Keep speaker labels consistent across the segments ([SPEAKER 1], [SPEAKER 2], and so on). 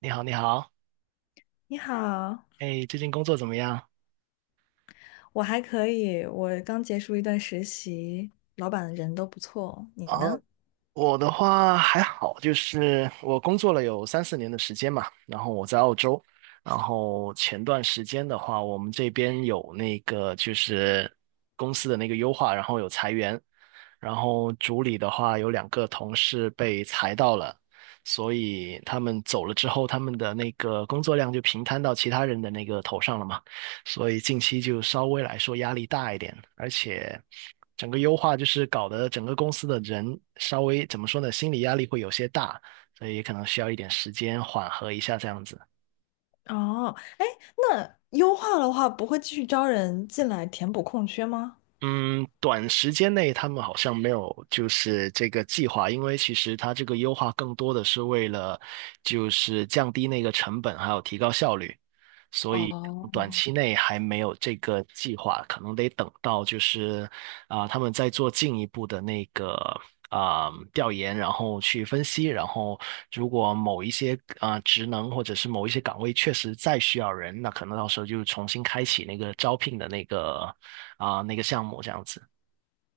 [SPEAKER 1] 你好，你好，
[SPEAKER 2] 你好，
[SPEAKER 1] 哎，最近工作怎么样？
[SPEAKER 2] 我还可以，我刚结束一段实习，老板人都不错。
[SPEAKER 1] 啊，
[SPEAKER 2] 你呢？
[SPEAKER 1] 我的话还好，就是我工作了有三四年的时间嘛，然后我在澳洲，然后前段时间的话，我们这边有那个就是公司的那个优化，然后有裁员，然后组里的话有两个同事被裁到了，所以他们走了之后，他们的那个工作量就平摊到其他人的那个头上了嘛，所以近期就稍微来说压力大一点，而且整个优化就是搞得整个公司的人稍微怎么说呢，心理压力会有些大，所以可能需要一点时间缓和一下这样子。
[SPEAKER 2] 哦，哎，那优化的话，不会继续招人进来填补空缺吗？
[SPEAKER 1] 嗯，短时间内他们好像没有就是这个计划，因为其实它这个优化更多的是为了就是降低那个成本，还有提高效率。所以
[SPEAKER 2] 哦，
[SPEAKER 1] 短期内还没有这个计划，可能得等到就是他们在做进一步的那个调研，然后去分析，然后如果某一些职能或者是某一些岗位确实再需要人，那可能到时候就重新开启那个招聘的那个那个项目这样子。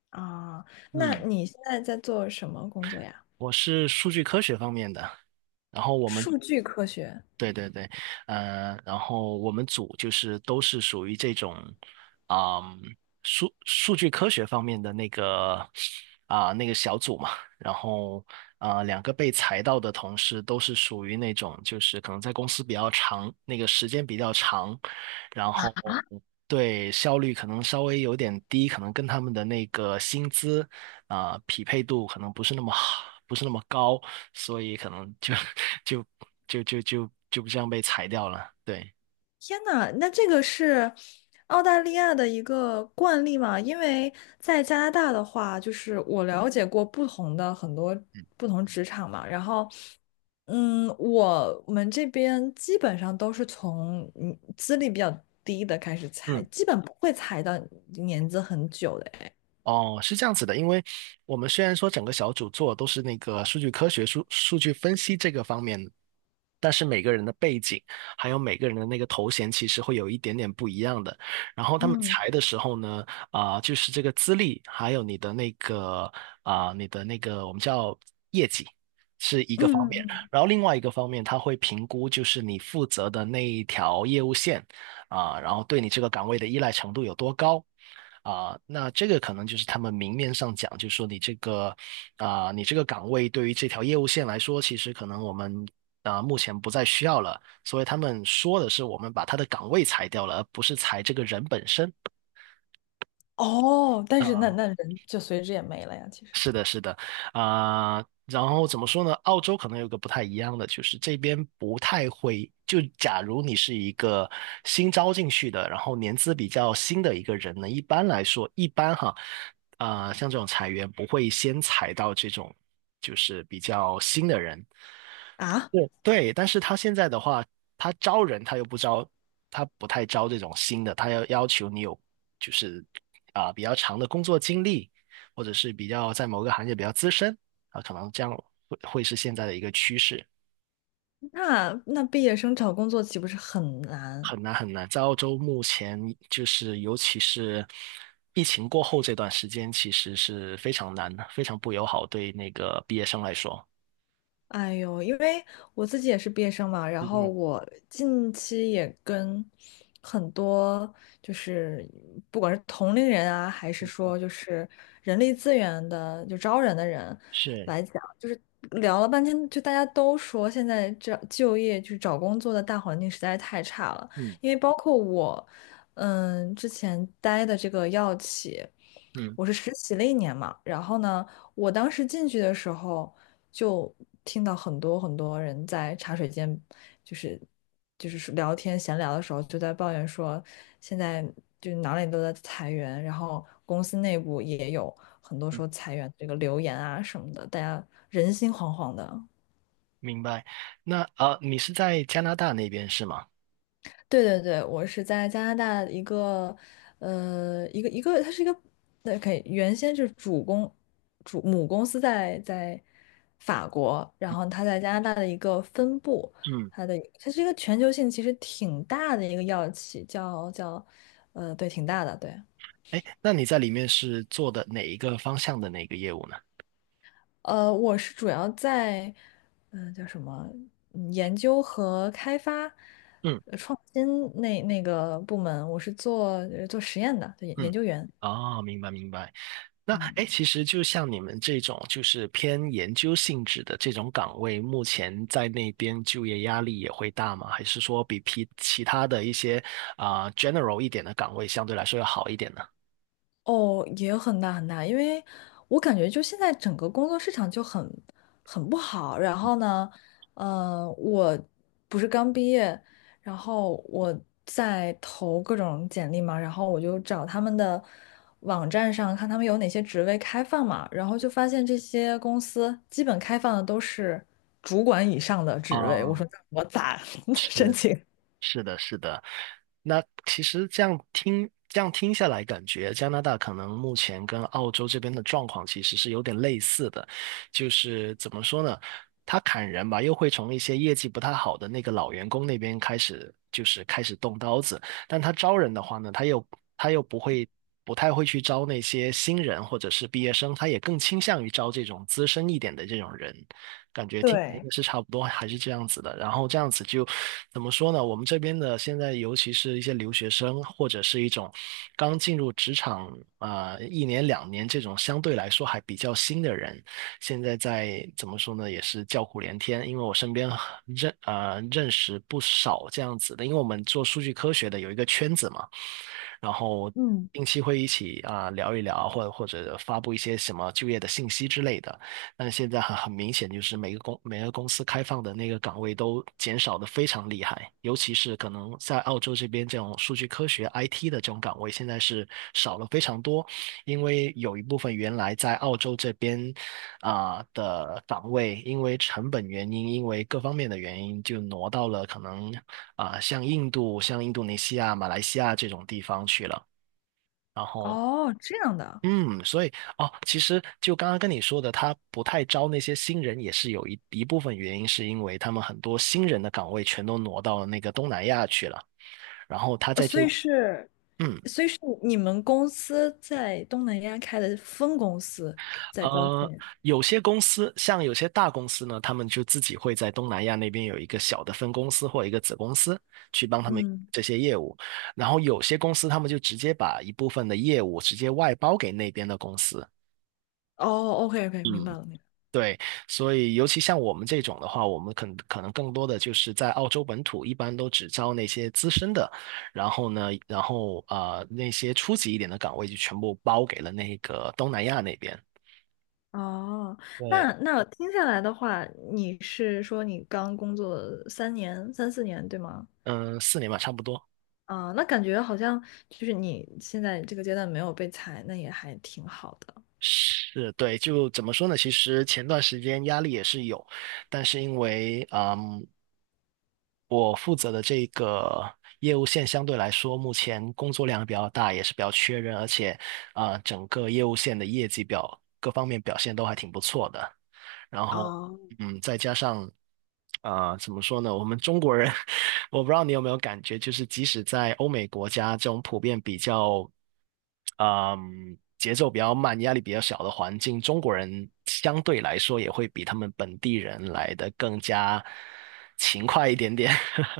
[SPEAKER 2] 啊，那
[SPEAKER 1] 嗯，
[SPEAKER 2] 你现在在做什么工作呀？
[SPEAKER 1] 我是数据科学方面的，然后我们
[SPEAKER 2] 数据科学。
[SPEAKER 1] 对对对，然后我们组就是都是属于这种，啊、数据科学方面的那个小组嘛，然后两个被裁到的同事都是属于那种就是可能在公司比较长，那个时间比较长，然后对效率可能稍微有点低，可能跟他们的那个薪资匹配度可能不是那么好，不是那么高。所以可能就 就就这样被裁掉了。对，
[SPEAKER 2] 天呐，那这个是澳大利亚的一个惯例嘛？因为在加拿大的话，就是我了解过不同的很多不同职场嘛，然后，嗯，我们这边基本上都是从嗯资历比较低的开始裁，
[SPEAKER 1] 嗯。
[SPEAKER 2] 基本不会裁到年资很久的哎。
[SPEAKER 1] 哦，是这样子的，因为我们虽然说整个小组做都是那个数据科学、数据分析这个方面，但是每个人的背景还有每个人的那个头衔其实会有一点点不一样的。然后他们
[SPEAKER 2] 嗯
[SPEAKER 1] 裁的时候呢，就是这个资历，还有你的那个我们叫业绩是一
[SPEAKER 2] 嗯
[SPEAKER 1] 个方
[SPEAKER 2] 嗯
[SPEAKER 1] 面，
[SPEAKER 2] 嗯。
[SPEAKER 1] 然后另外一个方面他会评估就是你负责的那一条业务线然后对你这个岗位的依赖程度有多高。那这个可能就是他们明面上讲，就是说你这个岗位对于这条业务线来说，其实可能我们目前不再需要了，所以他们说的是我们把他的岗位裁掉了，而不是裁这个人本身。
[SPEAKER 2] 哦，但是那
[SPEAKER 1] 啊。
[SPEAKER 2] 那人就随之也没了呀，其实。
[SPEAKER 1] 是的，是的，然后怎么说呢？澳洲可能有个不太一样的，就是这边不太会。就假如你是一个新招进去的，然后年资比较新的一个人呢，一般来说，一般哈，像这种裁员不会先裁到这种就是比较新的人，
[SPEAKER 2] 啊，
[SPEAKER 1] 对，但是他现在的话，他招人他又不招，他不太招这种新的，他要求你有就是比较长的工作经历，或者是比较在某个行业比较资深啊，可能这样会是现在的一个趋势，
[SPEAKER 2] 那毕业生找工作岂不是很难？
[SPEAKER 1] 很难很难。在澳洲目前就是尤其是疫情过后这段时间，其实是非常难的，非常不友好对那个毕业生来说。
[SPEAKER 2] 哎呦，因为我自己也是毕业生嘛，然
[SPEAKER 1] 嗯
[SPEAKER 2] 后
[SPEAKER 1] 嗯
[SPEAKER 2] 我近期也跟很多就是不管是同龄人啊，还是
[SPEAKER 1] 嗯，
[SPEAKER 2] 说就是人力资源的就招人的人
[SPEAKER 1] 是，
[SPEAKER 2] 来讲，就是聊了半天，就大家都说现在这就业就是找工作的大环境实在是太差了，
[SPEAKER 1] 嗯
[SPEAKER 2] 因为包括我，嗯，之前待的这个药企，
[SPEAKER 1] 嗯。
[SPEAKER 2] 我是实习了一年嘛，然后呢。我当时进去的时候，就听到很多很多人在茶水间，就是就是聊天闲聊的时候，就在抱怨说，现在就哪里都在裁员，然后公司内部也有很多说裁员这个流言啊什么的，大家人心惶惶的。
[SPEAKER 1] 明白。那你是在加拿大那边是吗？
[SPEAKER 2] 对对对，我是在加拿大一个，呃，一个，它是一个，对，可以，原先是主公，主母公司在法国，然后它在加拿大的一个分部，
[SPEAKER 1] 嗯，
[SPEAKER 2] 它是一个全球性其实挺大的一个药企，叫，呃，对，挺大的，对，
[SPEAKER 1] 哎，那你在里面是做的哪一个方向的哪个业务呢？
[SPEAKER 2] 呃，我是主要在，叫什么，嗯研究和开发。
[SPEAKER 1] 嗯
[SPEAKER 2] 呃创新那个部门，我是做做实验的，对，研
[SPEAKER 1] 嗯，
[SPEAKER 2] 究员。
[SPEAKER 1] 哦，明白明白。那哎，诶
[SPEAKER 2] 嗯。
[SPEAKER 1] 其实就像你们这种就是偏研究性质的这种岗位，目前在那边就业压力也会大吗？还是说比其他的一些general 一点的岗位相对来说要好一点呢？
[SPEAKER 2] 哦，也很大，因为我感觉就现在整个工作市场就很不好。然后呢，呃，我不是刚毕业，然后我在投各种简历嘛，然后我就找他们的网站上看他们有哪些职位开放嘛，然后就发现这些公司基本开放的都是主管以上的职位。我
[SPEAKER 1] 啊，
[SPEAKER 2] 说那我咋 申
[SPEAKER 1] 是。
[SPEAKER 2] 请？
[SPEAKER 1] 是的，是的。那其实这样听下来，感觉加拿大可能目前跟澳洲这边的状况其实是有点类似的，就是怎么说呢？他砍人吧，又会从一些业绩不太好的那个老员工那边开始，就是开始动刀子。但他招人的话呢，他又不会，不太会去招那些新人或者是毕业生，他也更倾向于招这种资深一点的这种人。感觉听起来应
[SPEAKER 2] 对，
[SPEAKER 1] 该是差不多，还是这样子的。然后这样子就怎么说呢？我们这边的现在，尤其是一些留学生，或者是一种刚进入职场一年两年这种相对来说还比较新的人，现在在怎么说呢？也是叫苦连天，因为我身边认识不少这样子的，因为我们做数据科学的有一个圈子嘛。然后
[SPEAKER 2] 嗯。
[SPEAKER 1] 定期会一起聊一聊，或者发布一些什么就业的信息之类的。但现在很明显，就是每个公司开放的那个岗位都减少的非常厉害，尤其是可能在澳洲这边这种数据科学 IT 的这种岗位，现在是少了非常多，因为有一部分原来在澳洲这边，的岗位，因为成本原因，因为各方面的原因，就挪到了可能像印度、像印度尼西亚、马来西亚这种地方去了。然后，
[SPEAKER 2] 哦，这样的。
[SPEAKER 1] 嗯，所以哦，其实就刚刚跟你说的，他不太招那些新人，也是有一部分原因，是因为他们很多新人的岗位全都挪到那个东南亚去了。然后他
[SPEAKER 2] 呃，
[SPEAKER 1] 在
[SPEAKER 2] 所
[SPEAKER 1] 这，
[SPEAKER 2] 以是，
[SPEAKER 1] 嗯。
[SPEAKER 2] 所以是你们公司在东南亚开的分公司在招
[SPEAKER 1] 呃，
[SPEAKER 2] 聘，
[SPEAKER 1] 有些公司，像有些大公司呢，他们就自己会在东南亚那边有一个小的分公司或一个子公司，去帮他们
[SPEAKER 2] 嗯，
[SPEAKER 1] 这些业务。然后有些公司，他们就直接把一部分的业务直接外包给那边的公司。
[SPEAKER 2] 哦，OK OK，明白
[SPEAKER 1] 嗯，
[SPEAKER 2] 了，明白了。
[SPEAKER 1] 对，所以尤其像我们这种的话，我们可能更多的就是在澳洲本土，一般都只招那些资深的，然后呢，然后那些初级一点的岗位就全部包给了那个东南亚那边。
[SPEAKER 2] 哦，
[SPEAKER 1] 对，
[SPEAKER 2] 那听下来的话，你是说你刚工作三年、三四年，对吗？
[SPEAKER 1] 嗯，四年吧，差不多。
[SPEAKER 2] 啊，那感觉好像就是你现在这个阶段没有被裁，那也还挺好的。
[SPEAKER 1] 是对，就怎么说呢？其实前段时间压力也是有，但是因为，我负责的这个业务线相对来说，目前工作量比较大，也是比较缺人，而且整个业务线的业绩表各方面表现都还挺不错的。然后，再加上怎么说呢？我们中国人，我不知道你有没有感觉，就是即使在欧美国家这种普遍比较节奏比较慢、压力比较小的环境，中国人相对来说也会比他们本地人来的更加勤快一点点。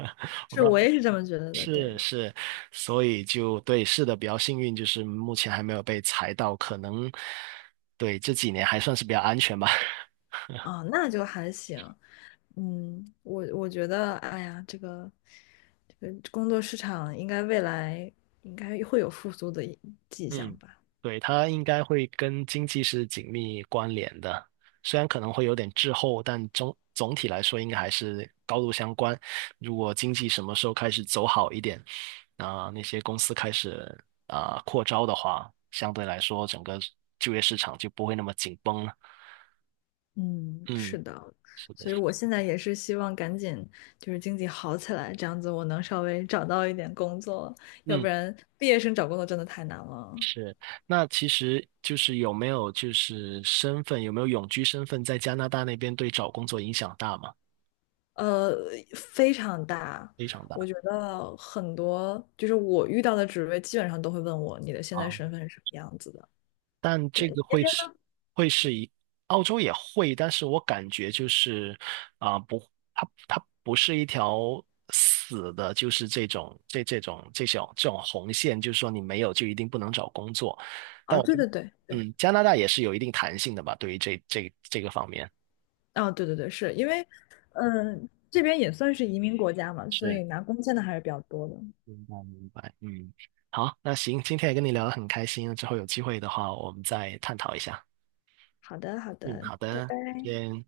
[SPEAKER 1] 我
[SPEAKER 2] 是
[SPEAKER 1] 不知
[SPEAKER 2] 我
[SPEAKER 1] 道，
[SPEAKER 2] 也是这么觉得的，对。
[SPEAKER 1] 是是，所以就对，是的，比较幸运，就是目前还没有被裁到，可能对这几年还算是比较安全吧。
[SPEAKER 2] 啊，那就还行。嗯，我觉得，哎呀，这个工作市场应该未来应该会有复苏的一迹
[SPEAKER 1] 嗯，
[SPEAKER 2] 象吧？
[SPEAKER 1] 对，它应该会跟经济是紧密关联的，虽然可能会有点滞后，但总体来说应该还是高度相关。如果经济什么时候开始走好一点，那些公司开始扩招的话，相对来说整个就业市场就不会那么紧绷了。
[SPEAKER 2] 嗯，
[SPEAKER 1] 嗯，
[SPEAKER 2] 是的，
[SPEAKER 1] 是的，
[SPEAKER 2] 所以我现在也是希望赶紧就是经济好起来，这样子我能稍微找到一点工作，要不
[SPEAKER 1] 嗯，
[SPEAKER 2] 然毕业生找工作真的太难了。
[SPEAKER 1] 是。那其实就是有没有就是身份，有没有永居身份，在加拿大那边对找工作影响大吗？
[SPEAKER 2] 呃，非常大。
[SPEAKER 1] 非常
[SPEAKER 2] 我
[SPEAKER 1] 大。
[SPEAKER 2] 觉得很多就是我遇到的职位，基本上都会问我你的现在
[SPEAKER 1] 啊。
[SPEAKER 2] 身份是什么样子的。
[SPEAKER 1] 但
[SPEAKER 2] 对，
[SPEAKER 1] 这
[SPEAKER 2] 你
[SPEAKER 1] 个
[SPEAKER 2] 那
[SPEAKER 1] 会
[SPEAKER 2] 边
[SPEAKER 1] 是会是一，澳洲也会，但是我感觉就是不，它不是一条死的，就是这种这种红线，就是说你没有就一定不能找工作。但
[SPEAKER 2] 啊，
[SPEAKER 1] 我
[SPEAKER 2] 对
[SPEAKER 1] 就，
[SPEAKER 2] 对对对，
[SPEAKER 1] 加拿大也是有一定弹性的吧，对于这个方面
[SPEAKER 2] 啊，对对对，是因为，这边也算是移民国家嘛，所
[SPEAKER 1] 是
[SPEAKER 2] 以拿工签的还是比较多的。
[SPEAKER 1] 明白明白，嗯，好，那行，今天也跟你聊得很开心，之后有机会的话我们再探讨一下。
[SPEAKER 2] 好的，好
[SPEAKER 1] 嗯，
[SPEAKER 2] 的。
[SPEAKER 1] 好的，再见。